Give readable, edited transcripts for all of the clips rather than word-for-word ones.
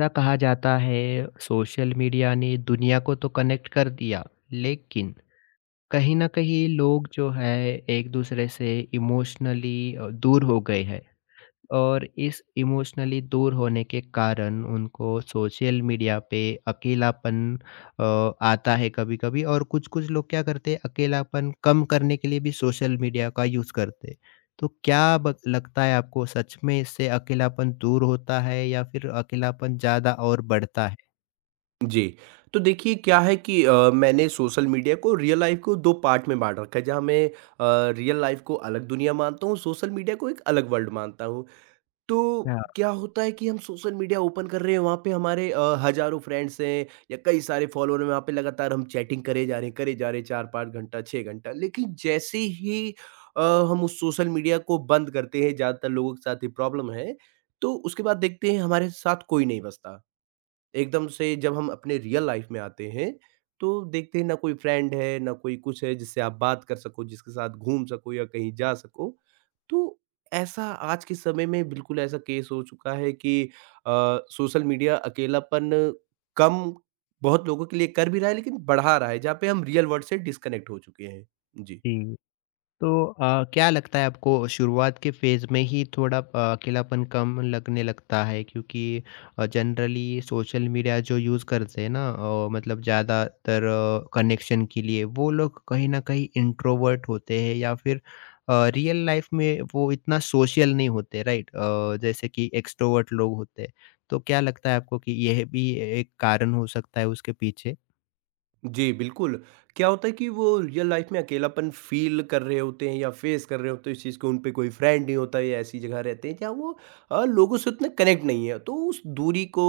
ऐसा कहा जाता है सोशल मीडिया ने दुनिया को तो कनेक्ट कर दिया लेकिन कहीं ना कहीं लोग जो है एक दूसरे से इमोशनली दूर हो गए हैं और इस इमोशनली दूर होने के कारण उनको सोशल मीडिया पे अकेलापन अ, आता है कभी-कभी और कुछ-कुछ लोग क्या करते हैं अकेलापन कम करने के लिए भी सोशल मीडिया का यूज़ करते हैं। तो क्या ब लगता है आपको सच में इससे अकेलापन दूर होता है या फिर अकेलापन ज़्यादा और बढ़ता है? जी। तो देखिए क्या है कि मैंने सोशल मीडिया को रियल लाइफ़ को 2 पार्ट में बाँट रखा है जहाँ मैं रियल लाइफ़ को अलग दुनिया मानता हूँ, सोशल मीडिया को एक अलग वर्ल्ड मानता हूँ। तो हाँ, क्या होता है कि हम सोशल मीडिया ओपन कर रहे हैं वहाँ पे हमारे हज़ारों फ्रेंड्स हैं या कई सारे फ़ॉलोवर हैं वहाँ पे लगातार हम चैटिंग करे जा रहे हैं, करे जा रहे हैं 4-5 घंटा, 6 घंटा। लेकिन जैसे ही अ, हम उस सोशल मीडिया को बंद करते हैं ज़्यादातर लोगों के साथ ये प्रॉब्लम है, तो उसके बाद देखते हैं हमारे साथ कोई नहीं बचता। एकदम से जब हम अपने रियल लाइफ में आते हैं, तो देखते हैं ना कोई फ्रेंड है, ना कोई कुछ है जिससे आप बात कर सको, जिसके साथ घूम सको या कहीं जा सको। तो ऐसा आज के समय में बिल्कुल ऐसा केस हो चुका है कि सोशल मीडिया अकेलापन कम बहुत लोगों के लिए कर भी रहा है लेकिन बढ़ा रहा है, जहाँ पे हम रियल वर्ल्ड से डिस्कनेक्ट हो चुके हैं। जी। जी। तो क्या लगता है आपको शुरुआत के फ़ेज़ में ही थोड़ा अकेलापन कम लगने लगता है क्योंकि जनरली सोशल मीडिया जो यूज़ करते हैं ना, मतलब ज़्यादातर कनेक्शन के लिए वो लोग कहीं न कहीं इंट्रोवर्ट होते हैं या फिर रियल लाइफ़ में वो इतना सोशल नहीं होते, राइट? जैसे कि एक्सट्रोवर्ट लोग होते हैं। तो क्या लगता है आपको कि यह भी एक कारण हो सकता है उसके पीछे? जी, बिल्कुल। क्या होता है कि वो रियल लाइफ़ में अकेलापन फ़ील कर रहे होते हैं या फ़ेस कर रहे होते हैं इस चीज़ को, उन पे कोई फ्रेंड नहीं होता या ऐसी जगह रहते हैं जहाँ वो लोगों से उतना कनेक्ट नहीं है। तो उस दूरी को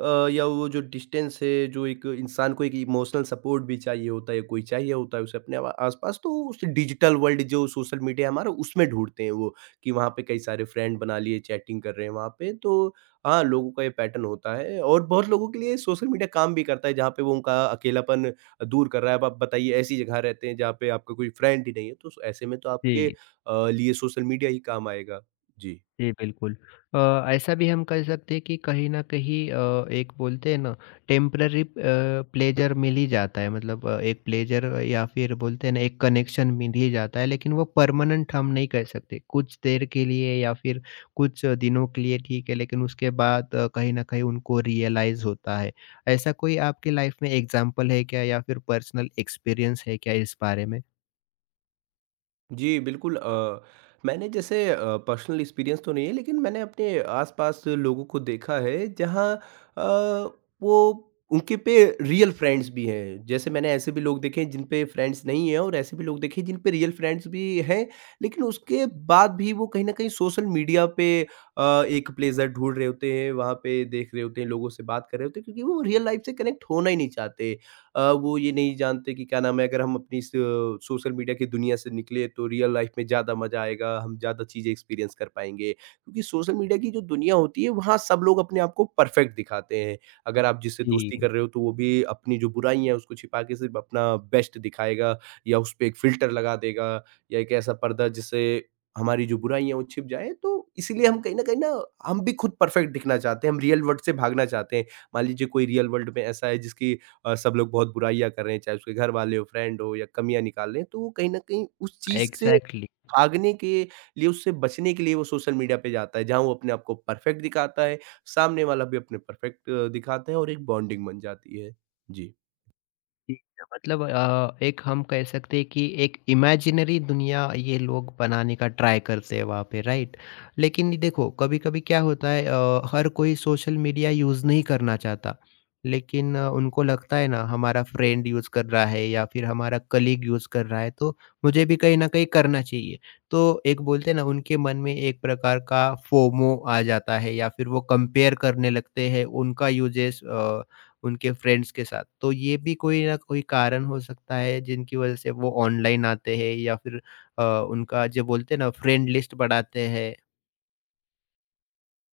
या वो जो डिस्टेंस है, जो एक इंसान को एक इमोशनल सपोर्ट भी चाहिए होता है, कोई चाहिए होता है उसे अपने व आस-पास, तो उस डिजिटल वर्ल्ड जो सोशल मीडिया है हमारा उसमें ढूँढते हैं वो, कि वहाँ पे कई सारे फ्रेंड बना लिए, चैटिंग कर रहे हैं वहाँ पे। तो हाँ, लोगों का ये पैटर्न होता है और बहुत लोगों के लिए सोशल मीडिया काम भी करता है, जहाँ पे वो उनका अकेलापन दूर कर रहा है। अब आप बताइए ऐसी जगह रहते हैं जहाँ पे आपका कोई फ्रेंड ही नहीं है, तो ऐसे में तो आपके जी। लिए सोशल मीडिया ही काम आएगा। जी। जी, बिल्कुल। अ, ऐसा भी हम कह सकते हैं कि कहीं न कहीं एक बोलते हैं ना, टेम्पररी प्लेज़र मिल ही जाता है, मतलब एक प्लेज़र या फिर बोलते हैं ना, एक कनेक्शन मिल ही जाता है, लेकिन वो परमानेंट हम नहीं कह सकते। कुछ देर के लिए या फिर कुछ दिनों के लिए ठीक है, लेकिन उसके बाद कहीं न कहीं उनको रियलाइज़ होता है। ऐसा कोई आपकी लाइफ़ में एग्ज़ाम्पल है क्या या फिर पर्सनल एक्सपीरियंस है क्या इस बारे में? जी, बिल्कुल। मैंने जैसे पर्सनल एक्सपीरियंस तो नहीं है लेकिन मैंने अपने आस-पास लोगों को देखा है जहाँ वो उनके पे रियल फ्रेंड्स भी हैं। जैसे मैंने ऐसे भी लोग देखे हैं जिन पे फ्रेंड्स नहीं हैं और ऐसे भी लोग देखे हैं जिन पे रियल फ्रेंड्स भी हैं, लेकिन उसके बाद भी वो कहीं न कहीं सोशल मीडिया पे एक प्लेज़र ढूँढ रहे होते हैं, वहाँ पे देख रहे होते हैं, लोगों से बात कर रहे होते हैं क्योंकि वो रियल लाइफ़ से कनेक्ट होना ही नहीं चाहते। वो ये नहीं जानते कि क्या नाम है, अगर हम अपनी इस सोशल मीडिया की दुनिया से निकले तो रियल लाइफ में ज़्यादा मज़ा आएगा, हम ज़्यादा चीज़ें एक्सपीरियंस कर पाएँगे। क्योंकि सोशल मीडिया की जो दुनिया होती है, वहाँ सब लोग अपने आप को परफेक्ट दिखाते हैं। अगर आप जिससे दोस्ती जी, कर रहे हो, तो वो भी अपनी जो बुराई है, उसको छिपा के सिर्फ़ अपना बेस्ट दिखाएगा या उसपे एक फ़िल्टर लगा देगा या एक ऐसा पर्दा जिससे हमारी जो बुराई है, वो छिप जाए। तो इसीलिए हम कहीं न कहीं ना, हम भी खुद परफेक्ट दिखना चाहते हैं, हम रियल वर्ल्ड से भागना चाहते हैं। मान लीजिए कोई रियल वर्ल्ड में ऐसा है जिसकी सब लोग बहुत बुराइयाँ कर रहे हैं, चाहे उसके घर वाले हो, फ्रेंड हो या कमियाँ निकाल रहे हैं, तो वो कहीं न कहीं उस चीज़ से एग्ज़ैक्टली। भागने के लिए, उससे बचने के लिए वो सोशल मीडिया पे जाता है, जहाँ वो अपने आप को परफेक्ट दिखाता है, सामने वाला भी अपने परफेक्ट दिखाता है और एक बॉन्डिंग बन जाती है। जी। ठीक है, मतलब एक हम कह सकते हैं कि एक इमेजिनरी दुनिया ये लोग बनाने का ट्राई करते हैं वहाँ पे, राइट। लेकिन ये देखो कभी-कभी क्या होता है, हर कोई सोशल मीडिया यूज़ नहीं करना चाहता। लेकिन उनको लगता है ना, हमारा फ्रेंड यूज़ कर रहा है या फिर हमारा कलीग यूज़ कर रहा है तो मुझे भी कहीं न कहीं करना चाहिए। तो एक बोलते हैं ना, उनके मन में एक प्रकार का फोमो आ जाता है या फिर वो कंपेयर करने लगते हैं उनका यूजेस उनके फ्रेंड्स के साथ। तो ये भी कोई ना कोई कारण हो सकता है जिनकी वज़ह से वो ऑनलाइन आते हैं या फिर अ, उनका जो बोलते हैं ना, फ्रेंड लिस्ट बढ़ाते हैं।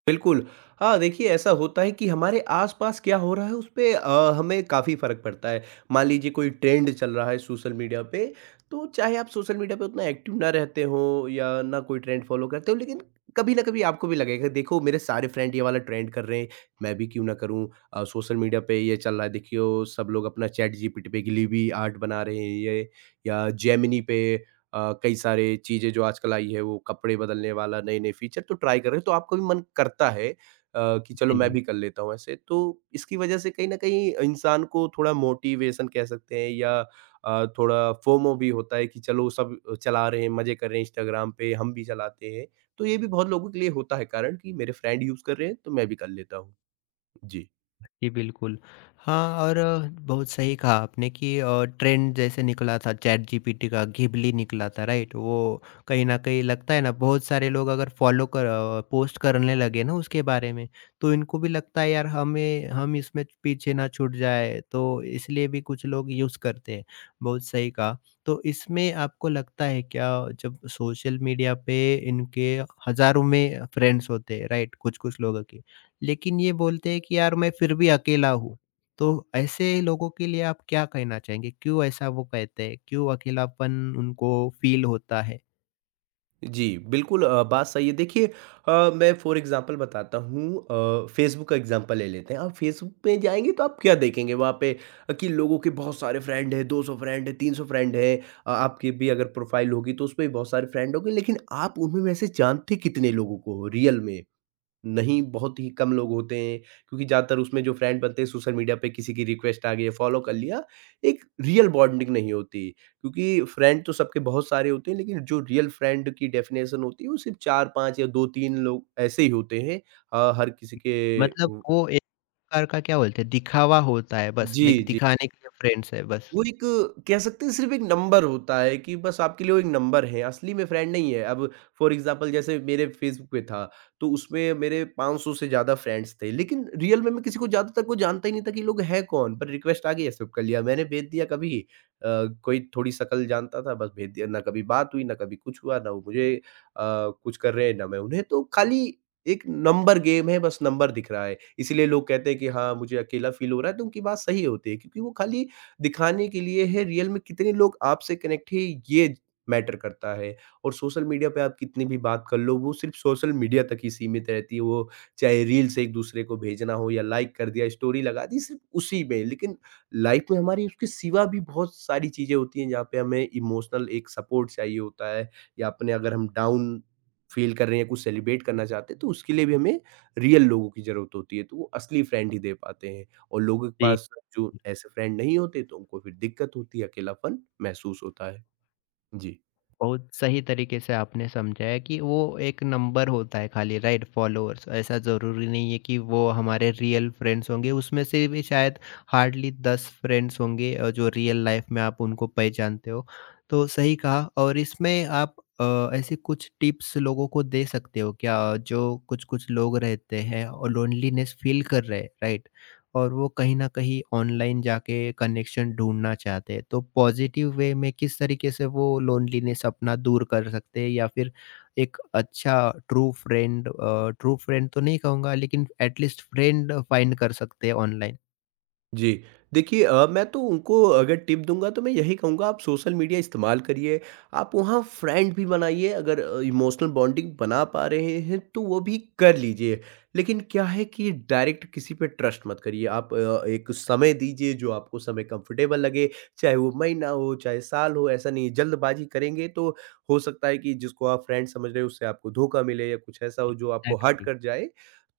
बिल्कुल। हाँ, देखिए ऐसा होता है कि हमारे आस-पास क्या हो रहा है उसपे हमें काफ़ी फ़र्क पड़ता है। मान लीजिए कोई ट्रेंड चल रहा है सोशल मीडिया पे, तो चाहे आप सोशल मीडिया पे उतना एक्टिव ना रहते हो या ना कोई ट्रेंड फ़ॉलो करते हो, लेकिन कभी ना कभी आपको भी लगेगा देखो मेरे सारे फ्रेंड ये वाला ट्रेंड कर रहे हैं, मैं भी क्यों ना करूँ। सोशल मीडिया पे ये चल रहा है देखियो सब लोग अपना चैट जीपीटी पे ग्लीबी आर्ट बना रहे हैं ये या जेमिनी पे कई सारे चीज़ें जो आजकल आई है वो कपड़े बदलने वाला नए-नए फीचर तो ट्राई कर रहे हैं, तो आपका भी मन करता है कि चलो मैं जी, भी कर लेता हूँ ऐसे। तो इसकी वजह से कहीं न कहीं इंसान को थोड़ा मोटिवेशन कह सकते हैं या थोड़ा फोमो भी होता है कि चलो सब चला रहे हैं, मज़े कर रहे हैं इंस्टाग्राम पे, हम भी चलाते हैं। तो ये भी बहुत लोगों के लिए होता है कारण कि मेरे फ्रेंड यूज़ कर रहे हैं, तो मैं भी कर लेता हूँ। जी। जी, बिल्कुल। हाँ, और बहुत सही कहा आपने कि ट्रेंड जैसे निकला था चैटजीपीटी का, घिबली निकला था, राइट? वो कहीं न कहीं लगता है ना, बहुत सारे लोग अगर पोस्ट करने लगे ना उसके बारे में, तो इनको भी लगता है यार हमें हम इसमें पीछे ना छूट जाए, तो इसलिए भी कुछ लोग यूज़ करते हैं। बहुत सही कहा। तो इसमें आपको लगता है क्या, जब सोशल मीडिया पे इनके हज़ारों में फ्रेंड्स होते हैं, राइट? कुछ-कुछ लोगों के, लेकिन ये बोलते हैं कि यार मैं फिर भी अकेला हूँ। तो ऐसे लोगों के लिए आप क्या कहना चाहेंगे? क्यों ऐसा वो कहते हैं? क्यों अकेलापन उनको फ़ील होता है? जी, बिल्कुल। बात सही है। देखिए मैं फ़ॉर एग्ज़ाम्पल बताता हूँ। फ़ेसबुक का एग्ज़ाम्पल ले लेते हैं। आप फ़ेसबुक पे जाएँगे तो आप क्या देखेंगे वहाँ पे कि लोगों के बहुत सारे फ्रेंड हैं, 200 फ्रेंड हैं, 300 फ्रेंड हैं। आपकी भी अगर प्रोफ़ाइल होगी तो उसमें भी बहुत सारे फ्रेंड होंगे लेकिन आप उनमें में से जानते कितने लोगों को हो रियल में? नहीं, बहुत ही कम लोग होते हैं क्योंकि ज़्यादातर उसमें जो फ्रेंड बनते हैं सोशल मीडिया पे किसी की रिक्वेस्ट आ गई है, फॉलो कर लिया। एक रियल बॉन्डिंग नहीं होती क्योंकि फ्रेंड तो सबके बहुत सारे होते हैं लेकिन जो रियल फ्रेंड की डेफ़िनेशन होती है वो सिर्फ़ 4-5 या 2-3 लोग ऐसे ही होते हैं। अ, हर किसी के मतलब उ वो एक प्रकार का क्या बोलते हैं, दिखावा होता है बस, जी, लाइक जी। दिखाने के लिए फ्रेंड्स है बस। वो एक कह सकते हैं सिर्फ़ एक नंबर होता है कि बस आपके लिए वो एक नंबर है, असली में फ्रेंड नहीं है। अब फ़ॉर एग्ज़ाम्पल जैसे मेरे फ़ेसबुक पे था, तो उसमें मेरे 500 से ज़्यादा फ्रेंड्स थे, लेकिन रियल में मैं किसी को ज़्यादा तक वो जानता ही नहीं था कि ये लोग हैं कौन? पर रिक्वेस्ट आ गई एक्सेप्ट कर लिया। मैंने भेज दिया कभी अ, कोई थोड़ी शकल जानता था बस भेज दिया, ना कभी बात हुई, ना कभी कुछ हुआ, ना वो मुझे अ, कुछ कर रहे हैं, ना मैं उन्हें। तो खाली एक नंबर गेम है, बस नंबर दिख रहा है। इसीलिए लोग कहते हैं कि हाँ, मुझे अकेला फ़ील हो रहा है, तो उनकी बात सही होती है क्योंकि वो खाली दिखाने के लिए है, रियल में कितने लोग आपसे कनेक्ट है ये मैटर करता है। और सोशल मीडिया पे आप कितनी भी बात कर लो वो सिर्फ सोशल मीडिया तक ही सीमित रहती है, वो चाहे रील्स एक दूसरे को भेजना हो या लाइक कर दिया स्टोरी लगा दी सिर्फ उसी में। लेकिन लाइफ में हमारी उसके सिवा भी बहुत सारी चीज़ें होती हैं जहाँ पे हमें इमोशनल एक सपोर्ट चाहिए होता है, या अपने अगर हम डाउन फील कर रहे हैं कुछ सेलिब्रेट करना चाहते हैं तो उसके लिए भी हमें रियल लोगों की ज़रूरत होती है, तो वो असली फ्रेंड ही दे पाते हैं। और लोगों के पास जो ऐसे फ्रेंड नहीं होते तो उनको फिर दिक्कत होती है, अकेलापन महसूस होता है। जी। बहुत सही तरीके से आपने समझाया कि वो एक नंबर होता है खाली, राइट? फॉलोअर्स, ऐसा ज़रूरी नहीं है कि वो हमारे रियल फ्रेंड्स होंगे, उसमें से भी शायद हार्डली दस फ्रेंड्स होंगे जो रियल लाइफ में आप उनको पहचानते हो। तो सही कहा और इसमें आप ऐसे कुछ टिप्स लोगों को दे सकते हो क्या, जो कुछ कुछ लोग रहते हैं और लोनलीनेस फील कर रहे हैं, राइट? और वो कहीं न कहीं ऑनलाइन जाके कनेक्शन ढूँढना चाहते हैं। तो पॉज़िटिव वे में किस तरीके से वो लोनलीनेस अपना दूर कर सकते हैं या फिर एक अच्छा ट्रू फ्रेंड तो नहीं कहूँगा, लेकिन एट लीस्ट फ्रेंड फाइंड कर सकते हैं ऑनलाइन? जी। देखिए मैं तो उनको अगर टिप दूँगा तो मैं यही कहूँगा आप सोशल मीडिया इस्तेमाल करिए, आप वहाँ फ्रेंड भी बनाइए अगर इमोशनल बॉन्डिंग बना पा रहे हैं तो वो भी कर लीजिए। लेकिन क्या है कि डायरेक्ट किसी पे ट्रस्ट मत करिए, आप एक समय दीजिए जो आपको समय कंफर्टेबल लगे, चाहे वो महीना हो, चाहे साल हो, ऐसा नहीं है। जल्दबाज़ी करेंगे तो हो सकता है कि जिसको आप फ्रेंड समझ रहे हो उससे आपको धोखा मिले या कुछ ऐसा हो जो आपको हर्ट एक्जेक्टली। कर जाए,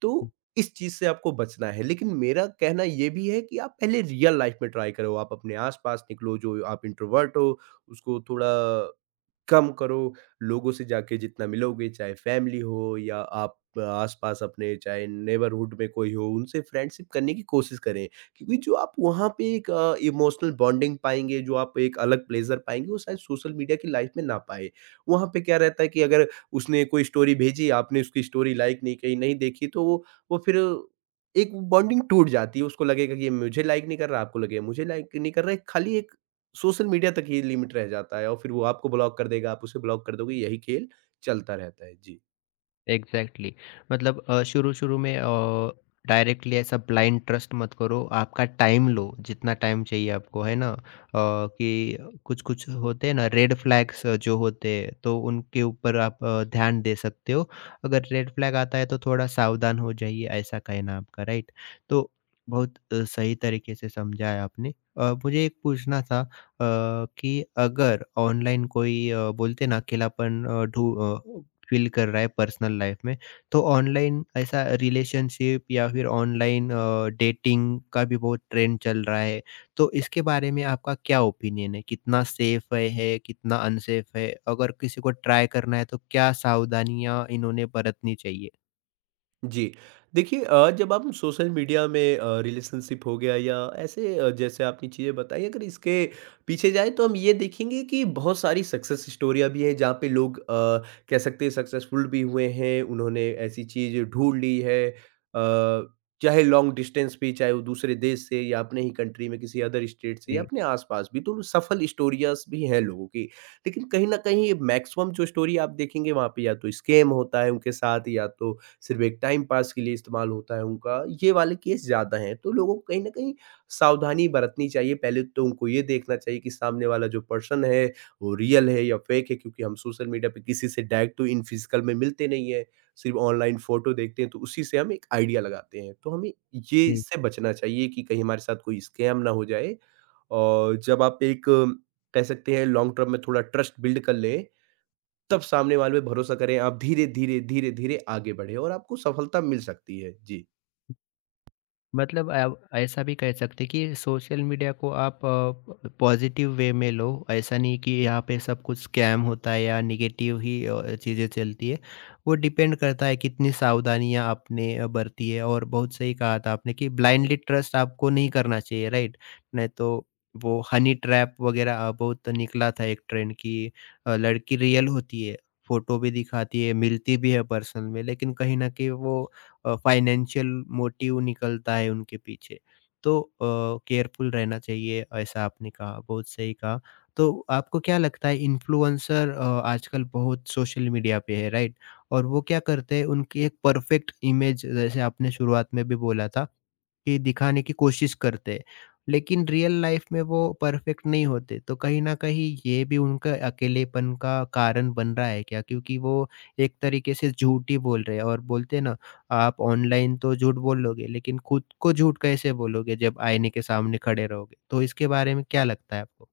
तो इस चीज़ से आपको बचना है। लेकिन मेरा कहना ये भी है कि आप पहले रियल लाइफ़ में ट्राई करो। आप अपने आस-पास निकलो, जो आप इंट्रोवर्ट हो उसको थोड़ा कम करो, लोगों से जाके जितना मिलोगे, चाहे फ़ैमिली हो या आप आस-पास अपने चाहे नेबरहुड में कोई हो, उनसे फ्रेंडशिप करने की कोशिश करें। क्योंकि जो आप वहाँ पे एक इमोशनल बॉन्डिंग पाएँगे, जो आप एक अलग प्लेज़र पाएँगे, वो शायद सोशल मीडिया की लाइफ़ में ना पाएँ। वहाँ पे क्या रहता है कि अगर उसने कोई स्टोरी भेजी, आपने उसकी स्टोरी लाइक नहीं की, नहीं देखी, तो वो फिर एक बॉन्डिंग टूट जाती है। उसको लगेगा कि ये मुझे लाइक नहीं कर रहा, आपको लगेगा मुझे लाइक नहीं कर रहा है, खाली एक सोशल मीडिया तक ही लिमिट रह जाता है और फिर वो आपको ब्लॉक कर देगा, आप उसे ब्लॉक कर दोगे, यही खेल चलता रहता है। जी। Exactly exactly. मतलब शुरू-शुरू में डायरेक्टली ऐसा ब्लाइंड ट्रस्ट मत करो, आपका टाइम लो, जितना टाइम चाहिए आपको, है ना? कि कुछ-कुछ होते हैं ना रेड फ्लैग्स जो होते हैं, तो उनके ऊपर आप ध्यान दे सकते हो। अगर रेड फ्लैग आता है तो थोड़ा सावधान हो जाइए, ऐसा कहना है आपका, राइट? तो बहुत सही तरीके से समझाया आपने। मुझे एक पूछना था, कि अगर ऑनलाइन कोई बोलते हैं ना, अकेलापन अ, ढू अ फ़ील कर रहा है पर्सनल लाइफ़ में। तो ऑनलाइन ऐसा रिलेशनशिप या फिर ऑनलाइन डेटिंग का भी बहुत ट्रेंड चल रहा है। तो इसके बारे में आपका क्या ओपिनियन है? कितना सेफ़ है, कितना अनसेफ़ है? अगर किसी को ट्राई करना है तो क्या सावधानियाँ इन्होंने बरतनी चाहिए? जी। देखिए जब आप सोशल मीडिया में रिलेशनशिप हो गया या ऐसे जैसे आपने चीज़ें बताई अगर इसके पीछे जाएँ तो हम ये देखेंगे कि बहुत सारी सक्सेस स्टोरियाँ भी हैं जहाँ पे लोग कह सकते हैं सक्सेसफुल भी हुए हैं, उन्होंने ऐसी चीज़ ढूँढ ली है। अ, चाहे लॉन्ग डिस्टेंस पे चाहे वो दूसरे देश से या अपने ही कंट्री में किसी अदर स्टेट से या जी, अपने आस-पास भी तो सफल स्टोरियाज़ भी हैं लोगों की। लेकिन कहीं न कहीं मैक्सिमम जो स्टोरी आप देखेंगे, वहाँ पे या तो स्कैम होता है उनके साथ, या तो सिर्फ़ एक टाइम पास के लिए इस्तेमाल होता है उनका, ये वाले केस ज़्यादा हैं। तो लोगों को कहीं न कहीं सावधानी बरतनी चाहिए। पहले तो उनको ये देखना चाहिए कि सामने वाला जो पर्सन है, वो रियल है या फ़ेक है, क्योंकि हम सोशल मीडिया पे किसी से डायरेक्ट तो इन फ़िज़िकल में मिलते नहीं हैं, सिर्फ़ ऑनलाइन फ़ोटो देखते हैं, तो उसी से हम एक आइडिया लगाते हैं। तो हमें ये जी। इससे बचना चाहिए कि कहीं हमारे साथ कोई स्कैम ना हो जाए। और जब आप एक, कह सकते हैं, लॉन्ग टर्म में थोड़ा ट्रस्ट बिल्ड कर लें, तब सामने वाले पे भरोसा करें, आप धीरे-धीरे, धीरे-धीरे आगे बढ़ें और आपको सफलता मिल सकती है। जी। मतलब आप ऐसा भी कह सकते हैं कि सोशल मीडिया को आप पॉजिटिव वे में लो, ऐसा नहीं कि यहाँ पे सब कुछ स्कैम होता है या निगेटिव ही चीज़ें चलती है। वो डिपेंड करता है कितनी सावधानियाँ आपने बरती है और बहुत सही कहा था आपने कि ब्लाइंडली ट्रस्ट आपको नहीं करना चाहिए, राइट? नहीं तो वो हनी ट्रैप वगैरह बहुत निकला था, एक ट्रेंड की लड़की रियल होती है, फोटो भी दिखाती है, मिलती भी है पर्सन में, लेकिन कहीं ना कहीं वो फाइनेंशियल मोटिव निकलता है उनके पीछे। तो केयरफुल रहना चाहिए, ऐसा आपने कहा, बहुत सही कहा। तो आपको क्या लगता है, इन्फ्लुएंसर आजकल बहुत सोशल मीडिया पे है, राइट? और वो क्या करते हैं, उनकी एक परफेक्ट इमेज जैसे आपने शुरुआत में भी बोला था, कि दिखाने की कोशिश करते हैं, लेकिन रियल लाइफ में वो परफेक्ट नहीं होते। तो कहीं न कहीं ये भी उनका अकेलेपन का कारण बन रहा है क्या? क्योंकि वो एक तरीके से झूठ ही बोल रहे हैं और बोलते हैं ना, आप ऑनलाइन तो झूठ बोल लोगे, लेकिन खुद को झूठ कैसे बोलोगे जब आईने के सामने खड़े रहोगे? तो इसके बारे में क्या लगता है आपको?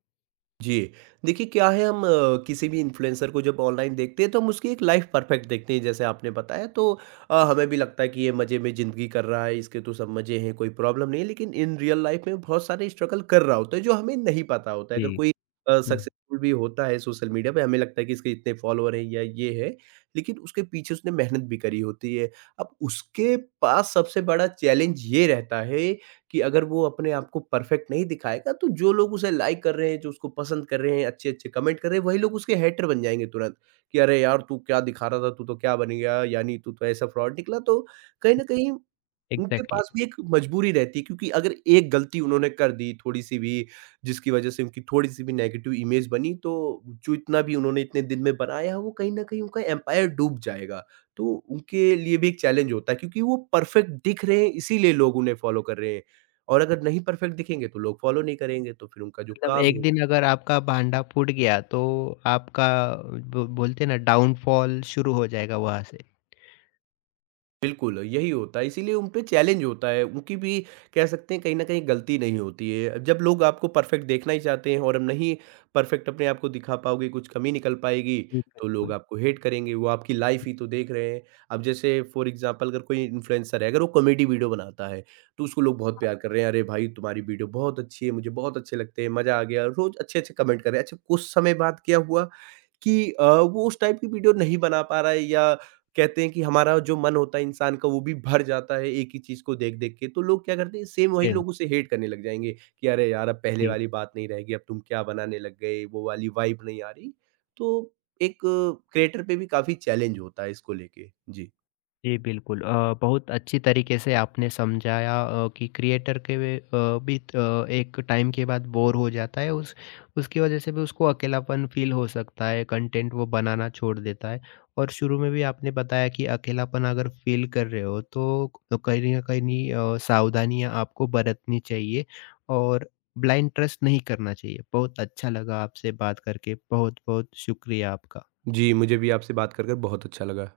जी, देखिए क्या है, हम किसी भी इन्फ्लुएंसर को जब ऑनलाइन देखते हैं, तो हम उसकी एक लाइफ परफेक्ट देखते हैं, जैसे आपने बताया। तो हमें भी लगता है कि ये मज़े में ज़िंदगी कर रहा है, इसके तो सब मज़े हैं, कोई प्रॉब्लम नहीं है। लेकिन इन रियल लाइफ में बहुत सारे स्ट्रगल कर रहा होता है, जो हमें नहीं पता होता है। जी। अगर कोई हुँ, सक्सेसफुल भी होता है सोशल मीडिया पे, हमें लगता है कि इसके इतने फॉलोवर हैं या ये है, लेकिन उसके पीछे उसने मेहनत भी करी होती है। अब उसके पास सबसे बड़ा चैलेंज ये रहता है कि अगर वो अपने आप को परफेक्ट नहीं दिखाएगा, तो जो लोग उसे लाइक कर रहे हैं, जो उसको पसंद कर रहे हैं, अच्छे-अच्छे कमेंट कर रहे हैं, वही लोग उसके हेटर बन जाएँगे तुरंत। कि अरे यार! तू क्या दिखा रहा था, तू तो क्या बन गया, यानी तू तो ऐसा फ्रॉड निकला। तो कहीं न कहीं उनके एग्ज़ैक्टली। पास भी एक मजबूरी रहती है, क्योंकि अगर एक गलती उन्होंने कर दी थोड़ी-सी भी, जिसकी वजह से उनकी थोड़ी-सी भी नेगेटिव इमेज बनी, तो जो इतना भी उन्होंने इतने दिन में बनाया है, वो कहीं न कहीं उनका एम्पायर डूब जाएगा। तो उनके लिए भी एक चैलेंज होता है, क्योंकि वो परफेक्ट दिख रहे हैं इसीलिए लोग उन्हें फॉलो कर रहे हैं, और अगर नहीं परफेक्ट दिखेंगे तो लोग फॉलो नहीं करेंगे, तो फिर उनका जो मतलब काम एक है। दिन अगर आपका भांडा फूट गया तो आपका ब बोलते हैं ना, डाउनफॉल शुरू हो जाएगा वहाँ से। बिल्कुल, यही होता है, इसीलिए उन पे चैलेंज होता है, उनकी भी, कह सकते हैं, कहीं न कहीं गलती नहीं होती है। जब लोग आपको परफेक्ट देखना ही चाहते हैं, और हम नहीं परफेक्ट अपने आप को दिखा पाओगे, कुछ कमी निकल पाएगी, जी, तो लोग बिल्कुल। आपको हेट करेंगे, वो आपकी लाइफ़ ही तो देख रहे हैं। अब जैसे फ़ॉर एग्ज़ाम्पल, अगर कोई इन्फ्लुएंसर है, अगर वो कॉमेडी वीडियो बनाता है, तो उसको लोग बहुत प्यार कर रहे हैं, "अरे भाई! तुम्हारी वीडियो बहुत अच्छी है, मुझे बहुत अच्छे लगते हैं, मज़ा आ गया।" रोज़ अच्छे-अच्छे कमेंट कर रहे हैं। अच्छा, कुछ समय बाद क्या हुआ कि वो उस टाइप की वीडियो नहीं बना पा रहा है, या कहते हैं कि हमारा जो मन होता है इंसान का, वो भी भर जाता है एक ही चीज़ को देख-देख के। तो लोग क्या करते हैं, सेम वही सेम, लोग उसे हेट करने लग जाएँगे, कि अरे यार! अब पहले जी। वाली बात नहीं रहेगी, अब तुम क्या बनाने लग गए, वो वाली वाइब नहीं आ रही। तो एक क्रिएटर पे भी काफ़ी चैलेंज होता है इसको लेके। जी। जी, बिल्कुल। बहुत अच्छी तरीके से आपने समझाया, कि क्रिएटर के वे अ, भी त अ, एक टाइम के बाद बोर हो जाता है, उस उसकी वज़ह से भी उसको अकेलापन फ़ील हो सकता है, कंटेंट वो बनाना छोड़ देता है। और शुरू में भी आपने बताया कि अकेलापन अगर फ़ील कर रहे हो, तो कहीं न कहीं सावधानियाँ आपको बरतनी चाहिए और ब्लाइंड ट्रस्ट नहीं करना चाहिए। बहुत अच्छा लगा आपसे बात करके, बहुत-बहुत शुक्रिया आपका। जी, मुझे भी आपसे बात कर बहुत अच्छा लगा।